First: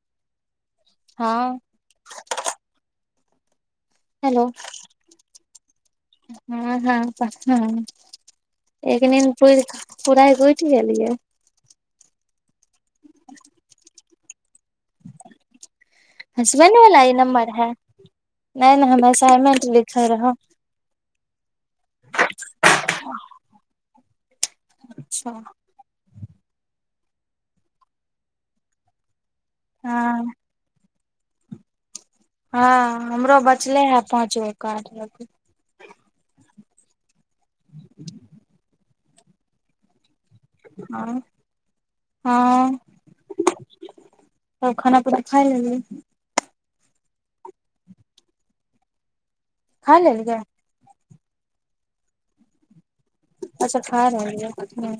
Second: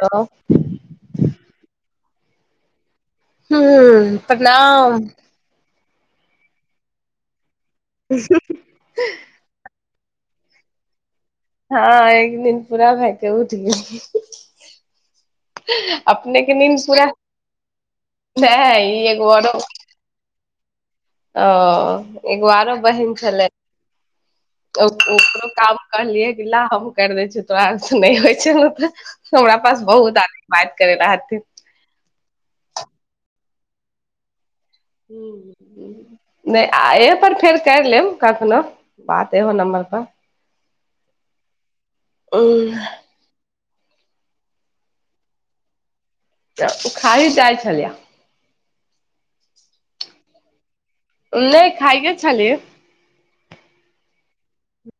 कह हँ हू हेलो प्रणाम हँ हँ हँ एक निन पुरि परा ह गठि गेलियै हँ एक निन पूरा भके उठ गेल हसबेंड वाला ई नम्बर है नहि नहि ई हम एगो आरो असाइनमेंट लिखल रहं ओ एगो आरो बहीन छलै त ओकरो काम करलियए गा हम कर दै छ तो आर से नहि होइ छै ने तऽ हमरि पास बहुत हँ आर बात करेनहार छै हँ हमरो बचले है पहुँचबै [inaudible] नहि आ पर फेर कर लेब कखनो बात एहो नम्बर पर हँ हँ त खाना पीना खइ लब तऽ ओ खाइी जाइ छलियै खा लेलियै नहि खइये छली अच्छा खारहल ह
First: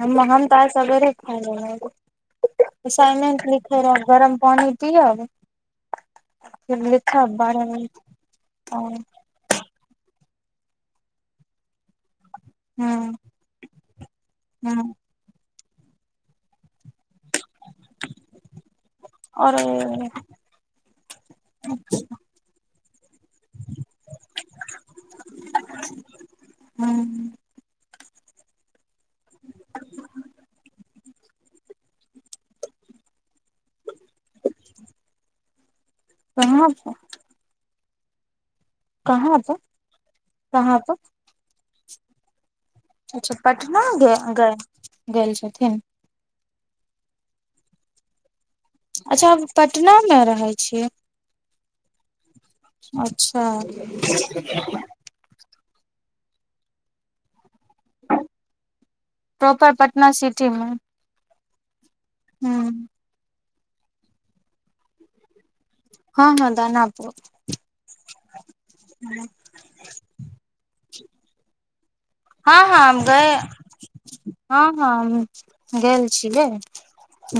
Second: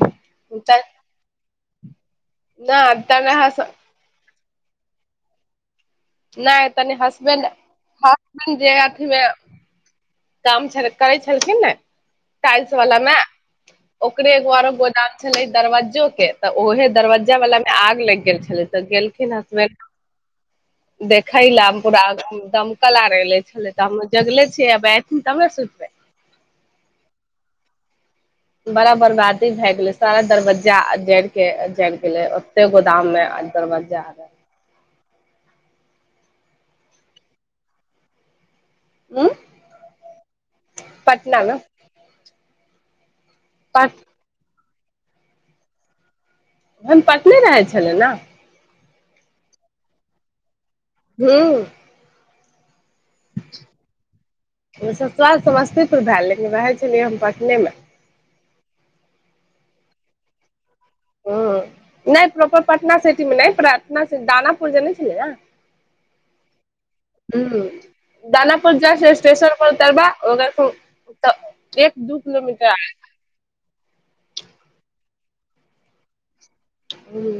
हम मह हम तास तऽ वगरे ख नहि असाइनमेंट तऽ लिखे रह गरम कोन ए द आउ नहि तनी हसबेंड बजे हसब जेहाथ मे काम छल करै छलखिन ने टाइल्स वाला मे हँ ओकरे एगो आरो हँ गोदाम छलै दरवज्जो के तऽ ओहे दरवज्जा वाला मे आग लगि गेल छले तऽ गेलखिन आओर हसबेंड देखै लए पूरा दमकल आर एले छले त हम जगले छियै तब ने सुतबै हं बड़ा बर्बादी भए गेलै सारा दरवज्जा जड़ के जरि गेलै ओते गोदाम मे दरवज्जा आर कहाँ उं कहाँ त कहाँ तक पटना मे अच्छा पटना पट ग गए गेल छथिन हम पटने रहै छलै ने अच्छा पटना मे रहै छियै हँ अच्छा भए लेकिन वएह छलियै हम पटने मे प्रॉपर पटना सिटी मे ह नहि प्रोपर पटना सिटीमे नहि प्र्थना दानापुर जने छै ने हँ हँ दानापुर ह दानापुर जा छै स्टेशन पर उतरब ओर तऽ एक दू हँ किलोमीटर आगे। हँ ग‌ए हँ हँ गेलल छे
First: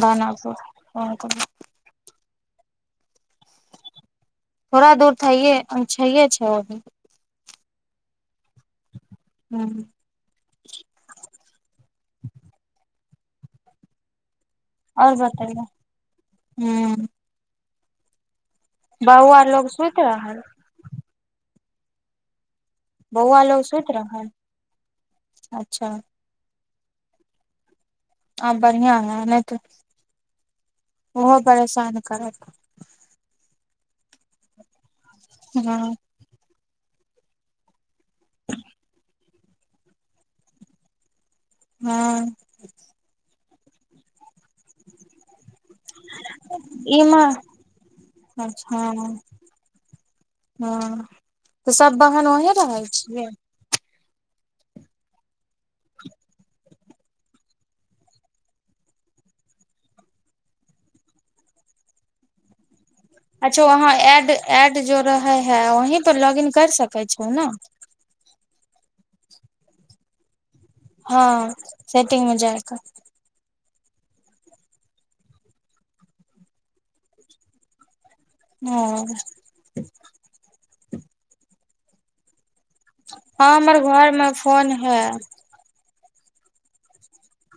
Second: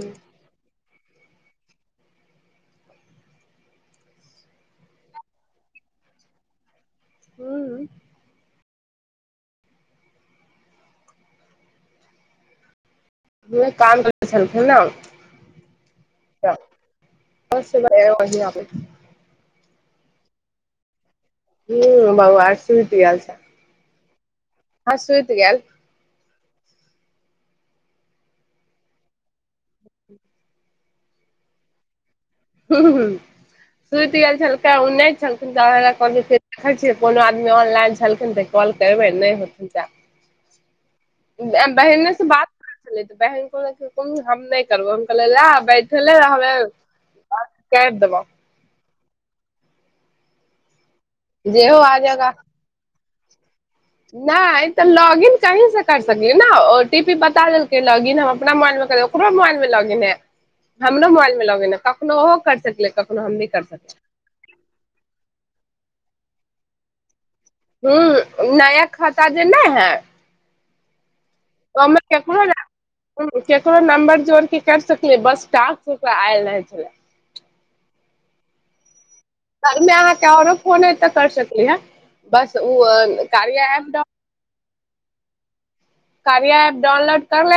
दानापुर ह क थड़ा दूर इए अ छैइ छै ओ भ हू ह्म ह काम कर ह ने और बतैयौ त अहीै बउ आ लोकोग सुत रहल ह ह ब‌उ आ सुति गेल छै बौआ लोग सुति रहल हँ सुइत गेल अच्छा आ बढ़िया ह नहि त ओहो परेशान कर ह सुति गेल छल जा हँ क देखै छियै कोनो आदमी ऑनलाइन छलखिन तऽ कॉल करबै नहि होथिन त बहिने हँ से बात करै छलै तऽ बहन हम नहि करबौ हम कहल लेब बैठले इमे रहबे अच्छा हँ तऽ जेहो सब आ बहन जाएगा ओहें रहै छै ह नहि तऽ लॉगन कहीसँ कर सकलियै ने ओ टी पी बता देलकै लॉगन हम अपना मोबाइलमे ओकरो मोबाइलमे लॉगन है हमरो मोबाइलमे लॉगन है कखनो ओहो कर सकलियै कख अच्छा वहाँ एड एड जो रहै हय वहीं पर लग कर सकैत छै ह नया ख ता जे नहि है हँ ओहिमे सेटिंगमेज केकरो क नम्बर जोर के कर सकलियै बस टाककरा आयल रह छल हू कलमे अहाँके आओरो फोन अ तऽ कर सकली हे बस ओ हँ कार्या हमर ऐप डाउ घरमे फोन है कार्या एप डाउनलोड कर ले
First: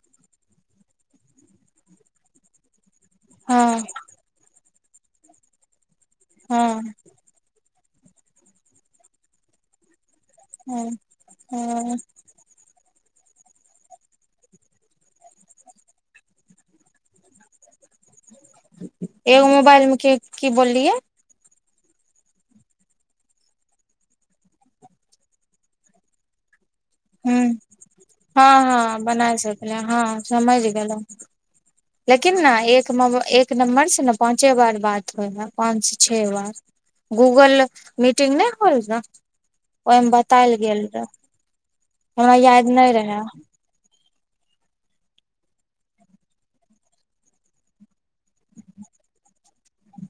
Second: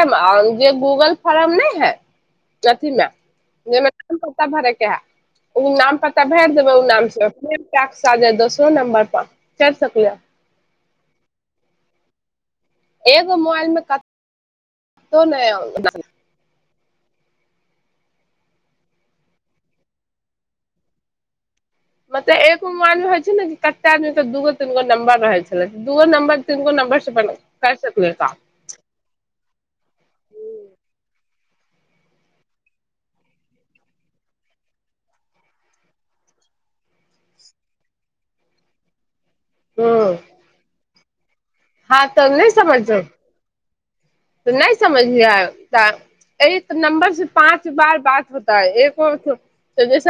जे गूगल फोर्म नहि हय अथिमे हँ काम पता भर ओ नाम पता भए देबै ओ हँ नामसँ पर दोसरो नंबर पर च सकलिय हँ हँ एगो मोबाइल मे नहि ए गो मोबाइल में की बोलियए मतलब एको मोबाइल मे होइ छै ने कते आदमीे दूगो तीन गो नंबर रहै छलै दूो नंबर तीनगो नंबर हूँ कर सकल क हँ हँ बनाय सकले हँ समझ गेलौ लेकिन ने एक एक नम्बरसँ ने पाँचे बार बात होइ हा पाँचसँ छओ बार गूगल मीटिंग नहि होल ग ओहिमे हूँ बतायल गेल रह हँ त नहि समझजो तऽ नहि समझ नहिता नंबर से पाँच बार बात होताै एक जैस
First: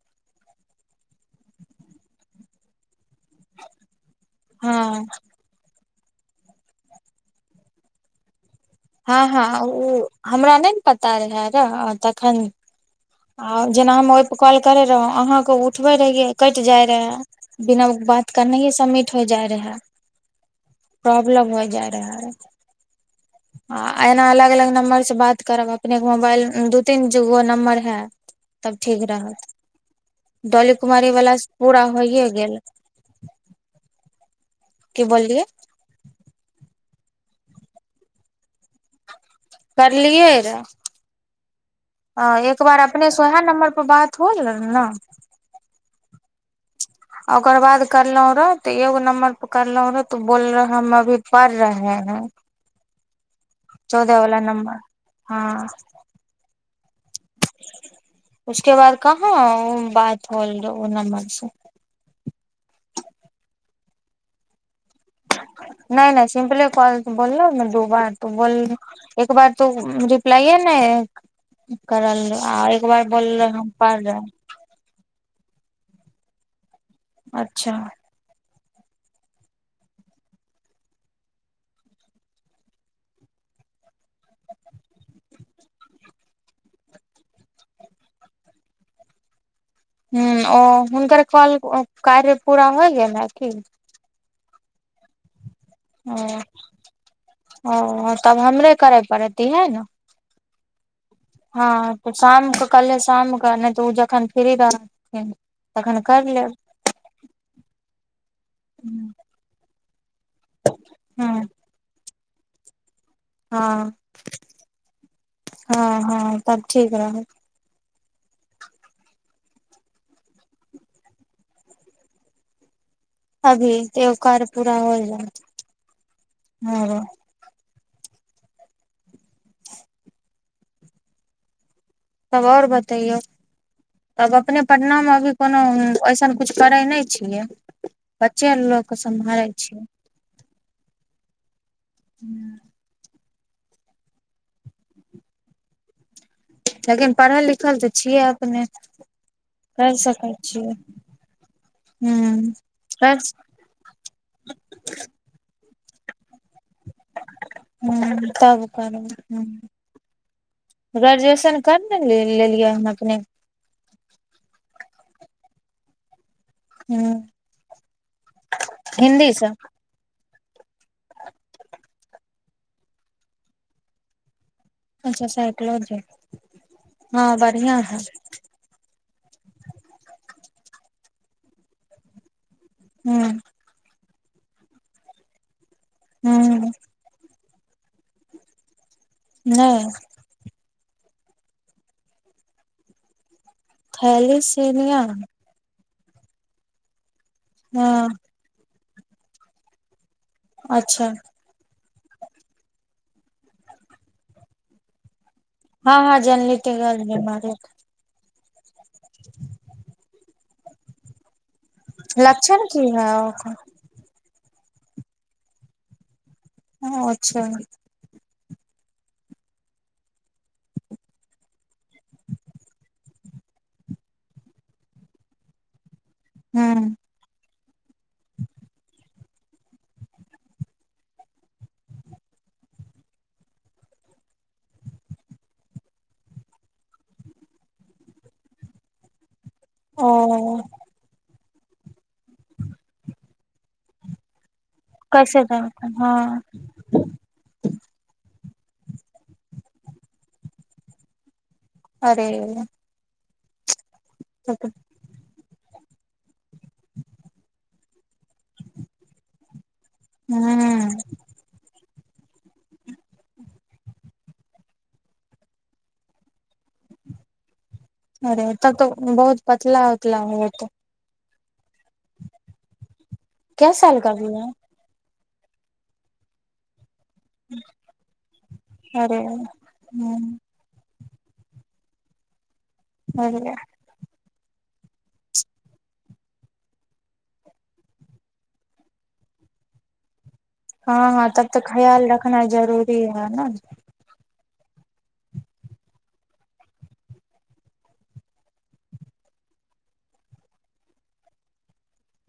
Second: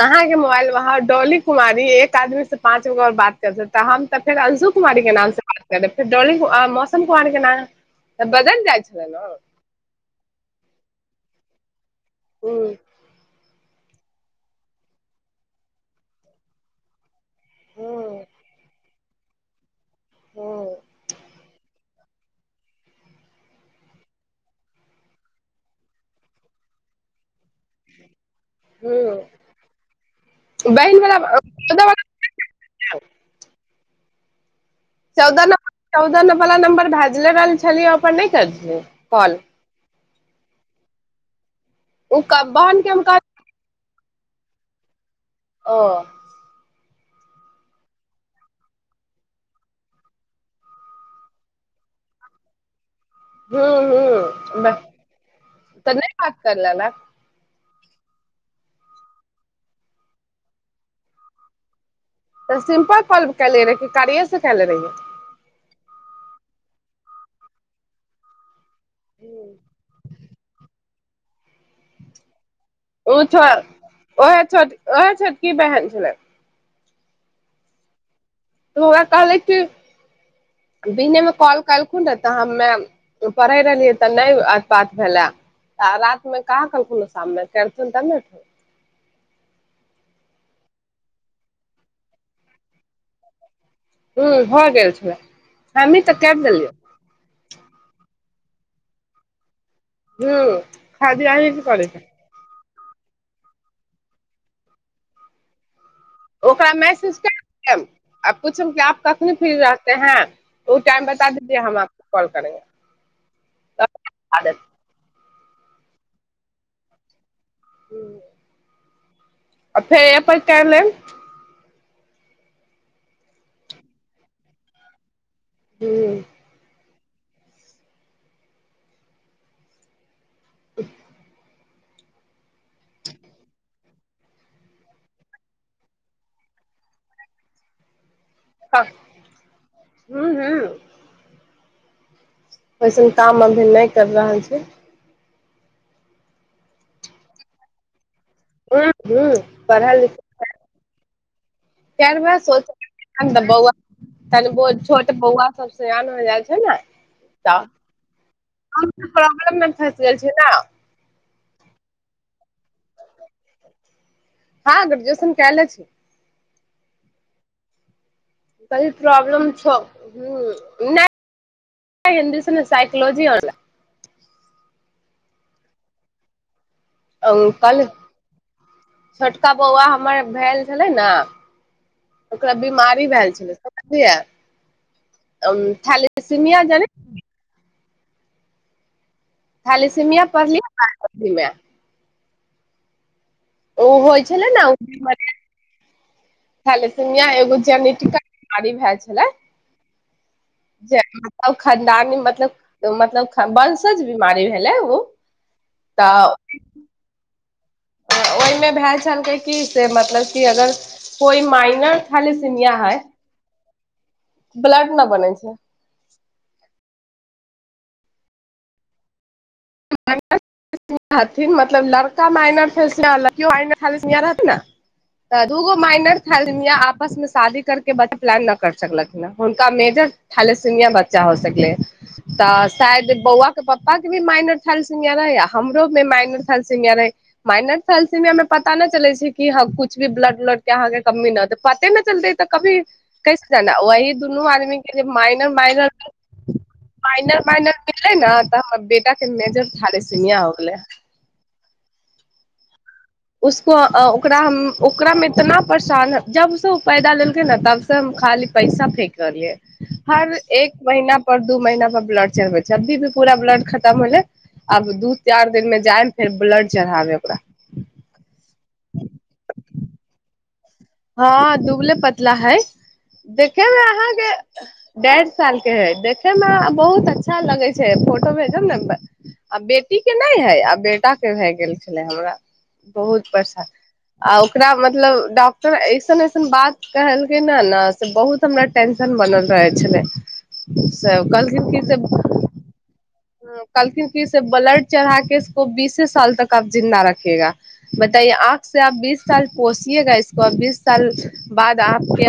अहाँके मोबाइल वाँ डोली कुमारी एक आदमी से पाँच गो बात कर स त हम त फेर अंशु कुमारी हँ के नाम से बात फेर ली मौसम कुमारी के तऽ बदल हँ हँ हमरा नहि ने पता रहै र तऽखन हूँ आ जेना हम ओहिप कॉल करे रहौ अहाँके उठबे रहियै कटि जाय रहे बिना हूँ बात करने ह सबमीट हो जाय रहै हूँ प्रॉब्लम हो जाय आ एऐना अलग अलग नम्बर से बात करब अपने के मोबाइल दू तीनगो नम्बर है तब ठीक हूँ रहत डोली बहिन कुमारी वला वलास पूरा चौदह वला होइए गेल की बोललियै चौदह न चौदह नंबर भए ल छलियै ओ अपन नहि करियै कॉल करलियै रऽ ओ ह एक बहन बार के हम अपने से कहलियै ओहे नंबर पर बात ोल न ओ आ ओकर बाद करलहुं रहो तऽ एगो नम्बर पर करलहु रहो तो बोल रहे हम अभी पढ़ रहे हैं हू हू चौदह वाला ब नम्बर हँ तने बात करलेले ने उसके बाद कहाँ बात होल नम्बर से तऽ सिम्पल काल के ले रहै कार्या से के ले रहहियै नहि नहि सिम्पल कौल बोलौ न दू बार उ बोललै एक बार तू रिप्लाइ नहि ओ करराल ओ छ ओह छ ओह छ की बैहन छलै अच्छा तऽ ओकरा कहलै कि दिनेमे कॉल कलखुन तऽ हमे पढ़ै रहलियै तऽ नहि बात भेलै आ राततिमे कहाँ कहलखुन शाममे करथुन तब ने ह ओ हुनकर कौल कार्य पूरा होइ गेल की ह भ गेल छलै हमही तऽ ओ कैर देलियै ओ तब हमरे करे पड़ती है ने ह खादी अहींके कड़ै के कालहि शाम क नहि तऽ ओ जखन फ्री रहथिन तखन करि लेब ओकरा मैसेज आ पूछम आप कखनी फिरीरह ते है ओ टाइम बता हँ दीजिय हम कौल करेंगे तब हँ बता देत हँ हँ तब ठीक रह हू अ फेर क लेब अभी त ओ कार्य पूरा हो जा ओ ह ह तब आओर बतैयौ तब अपने पटनामे अभी कोनो अइसन किछु करै नहि छियै बच्चे लोक सम्हारै छै बस काम अभी नहि कर रहल छी लेकिन पढ़ल लिखल तऽ छियै आब अपने ह ह कर सकै छियै करबै हूँ सोच कर बौआ तन बहुत छोट बौआ सब सेयान हो जाइ छै ने त हूँ तब घरकें करबै हूँ प्रॉब्लम मेफंस गेल छी ने त न कर नेे लेलियै हन अपने हँ ग्रुजेशन कहले छी हुँ कहलिए प्रॉब्लम छौ हूँ नहि हिन्दी स सइकोलॉजी अनोर्स अच्छा साइकलॉजी हँ ऑनलाइन बढ़िआँ कल है छोटका बौआ हमर भेल छलै ने ओकरा बीमारी ह भेल छलै समझलियै अ [inaudible] खाली सीमिया ह जाने खाली नहि सिमिया पढ़लिय भी मे ओ होइ छलै ने थैलीसीमिया खाय ले से यहाँ एगो हँ जनिटिका कारि भाई छै हेलय अच्छा जय खादी कामिन मतलब मतलब बंसज बीमारी भेलै ओ हँ हँ तऽ जनलेटर आर मे मारे ओहिमे भए जा क़हलकय की से मतलब कि अगर कोइ माइ लक्षन की ह ओकर ब्लड न बनै छै हँ छय कहथिन मतलब लड़का माइनर से लड़कीयो माइनर तऽ दूगो माइनर हलमिया ह आपस मे शादी के बस प्लान नहि कर सकलकिन हन हुनका मेजर थालसिमियां बच्चा हो सकलै ह तऽ शायद बौआ के पप्पा के भी माइनर थालसिमिया रहै आ हमरो मे माइनर थालसिमिया रहै माइनर थालसिमिया मे पता नहि चलै छै कि हँ कुछ भी ब्लड उल्ड ओ के अहाँके कमी न दे पते न चलतेै तऽ कभी कैसे जाना आ वही दुनू आदमी कैसे माइनर जानते माइनर हँ माइनर माइनर मिलै न बा हमर बेटा मेजर थालसिमियां हो गेलै अरे उसको अ ओकरा तब त ओकरामे तऽ ना परेशान जब से उ पैदा लेलकै न तब से हम खाली पैसा फेक रहलियै हर एक ह महिना पर दू महिना पर ब्लड चढ़बै छियै जब भी भी पूरा ब्लड खतम होलै आब दू चार दिनमे जाइम फेर ब्लड चढ़ाबे ओकरा अरे तब तऽ बहुत पतला उतला होत हँ दुबले पतला हय कै देखैमे साल का भी अहाँके है डैड साल के हय देखै मे बहुत अच्छा अच्छा लगै छै फोटो भेजब ने अरे आ बेटी के ह नहि है आ बेटा भए गेल छेलै हमरा बहुत अरे परेशान आ ओकरा मतलब डॉक् टर ऐसन ऐसन बात कहलकै नै न से बहुत हमरा टेंशन बनल रहै छलै हँ हँ तब तऽ ख्याल रखनाइ जरूरी हय हँ कहलखिन की से ब्लड चढ़ा के इसको बीसे साल तक जिन्दा रखिएगा बताइए आँख से आप बीस साल पोसियेगा इसको और बीस साल बाद आपके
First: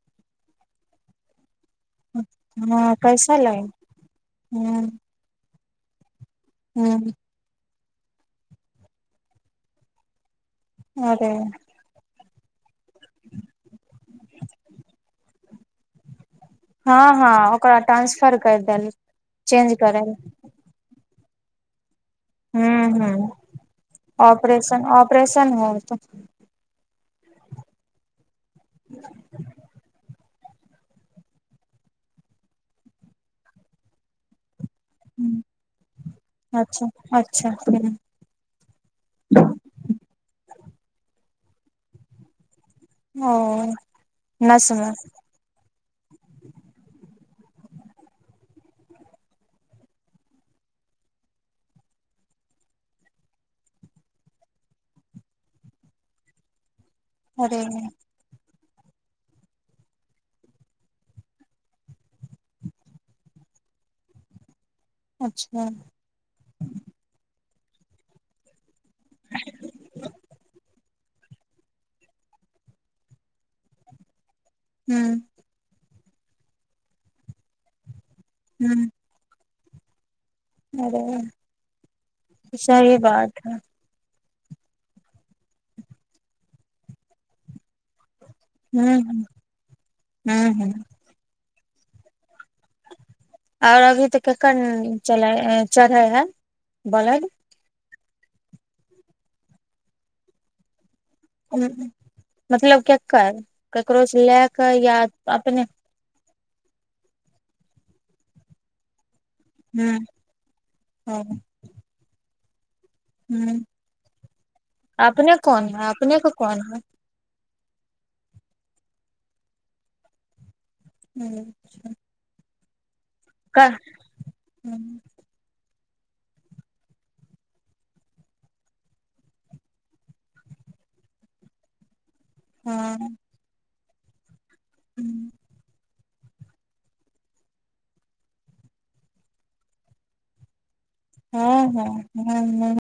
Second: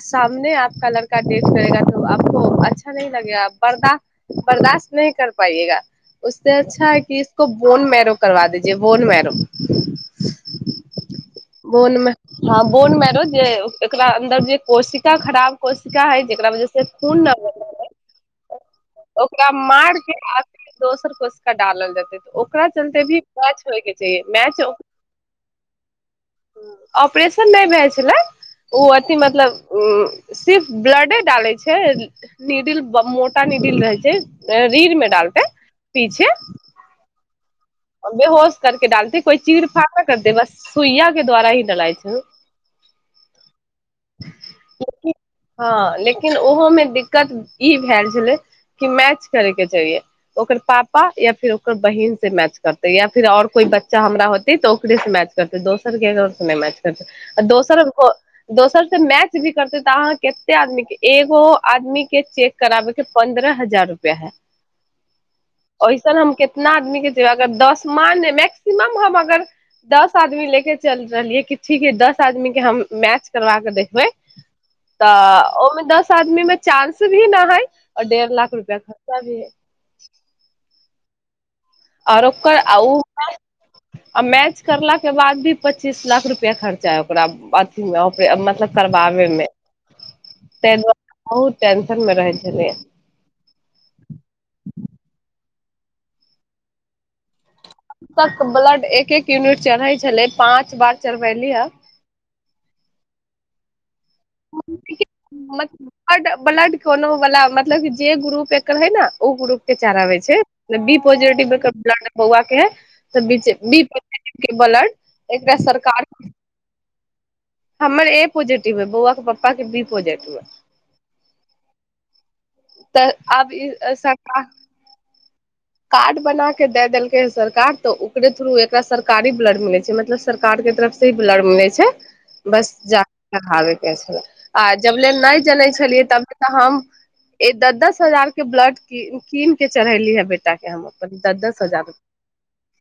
सामने आपका लड़का डेथ करेगा तो आपको अच्छा हँ नहि कैसा लगेगा लग बर्दाश्त ह बर्दाश्त पाइएगा उससे अच्छा ह है कि इसको बोन मैरो करबा दीजे बोन मैरो अरे हम बोनमैरो जे एकरा अन्दर जे कोशिका खराब कोशिका हय हँ हँ ओकरा ट्रांसफर कर देल चेंज मारके करल आत दोसर क्वेश्चन कटा लेल जीतय ह ह मैच ऑपरेशन ऑपरेशन हो त अपरेशन नहि भी हो ओ अथी मतलब उ सिर्फ ब्लडे डाले छै निडिल मोटा निडिल रहय छै रीढ़ मे डालतेै पीछे अच्छा अच्छा हम्म, बेहोश करके डालतेै कोइ चीर फार कर दे बस सुइया के द्वारा ही लड़ाइ छै ओ नस मे हँ लेकिन ओहो में दिक्कत ई भेल छले की मैच करे के चाहिये ओकर पापा या फिर ओकर बहिन से मैच करतै या फिर आओर कोइ बच्चा हमरा होतै तऽ ओकरेसँ मैच करतै दोसरके नहि मैच अरे दोसरको दोसर से मैच भी करते तऽ अहाँ कते आदमी के एगो आदमी के चेक कराबेके पन्द्रह हजार रुपआ है अच्छा ऐसन हम कितना आदमी के जबाक अगर दस म मैक्सिमम हम अगर दस आदमी लेके चलि रहलियै कि ठीक हे दस आदमी के हम मैच करबा क देखबै हूँ तऽ ओमे दस आदमी मे चानंस भी न हय आओर डेढ़ लाख रुपआ खर्चा भी है आरे आओर ओकर आ ऊ आ मैच करला के बाद भी पच्चीस लाख रुपआ खर्चा है ओकरा अथी मे मतलब हूँ करबाबे मे हूँ ताहि दुआरे बहुत टेंशन मे रहैत छै आओर अभी तऽ कखन चला चढ़ए है ब्लड ब तक ब्लड एक एक यूनिट चढ़ै छलै पाँच बार ह मतलब केकर क्रोच लए क या अपने ब्लड ब्लड कोनो वालला मतलब जे ग्रुप एकर है न ओ ग्रु के हूँ चारबै छै बी पॉजिटिवौआ के तऽ हूँ बी परसे के बलड अपने एकरा कोन है सरकार अपने के कोन है हमर ए पॉजिटिव हय बौआ के पप्पाके बी पॉजिटिव हय हँ अच्छा तऽ आब ई एहि सरकार क कार्ड बना कऽ दए देलकै हँ सरकार तऽ ओकरे थ्रू एकरा सरकारी ब्लड मिलै छै मतलब सरकारके तरफसँ ही ब्लड मिलै छै बस जा हँ के चढावे के हय के छै आ जबले नहि जनै छलियै तबले तऽ हम ए दस दस हजार के ब्लड कीन के चढ़ैली ह बेटा टा के हम अप हँ हँ हँ हँ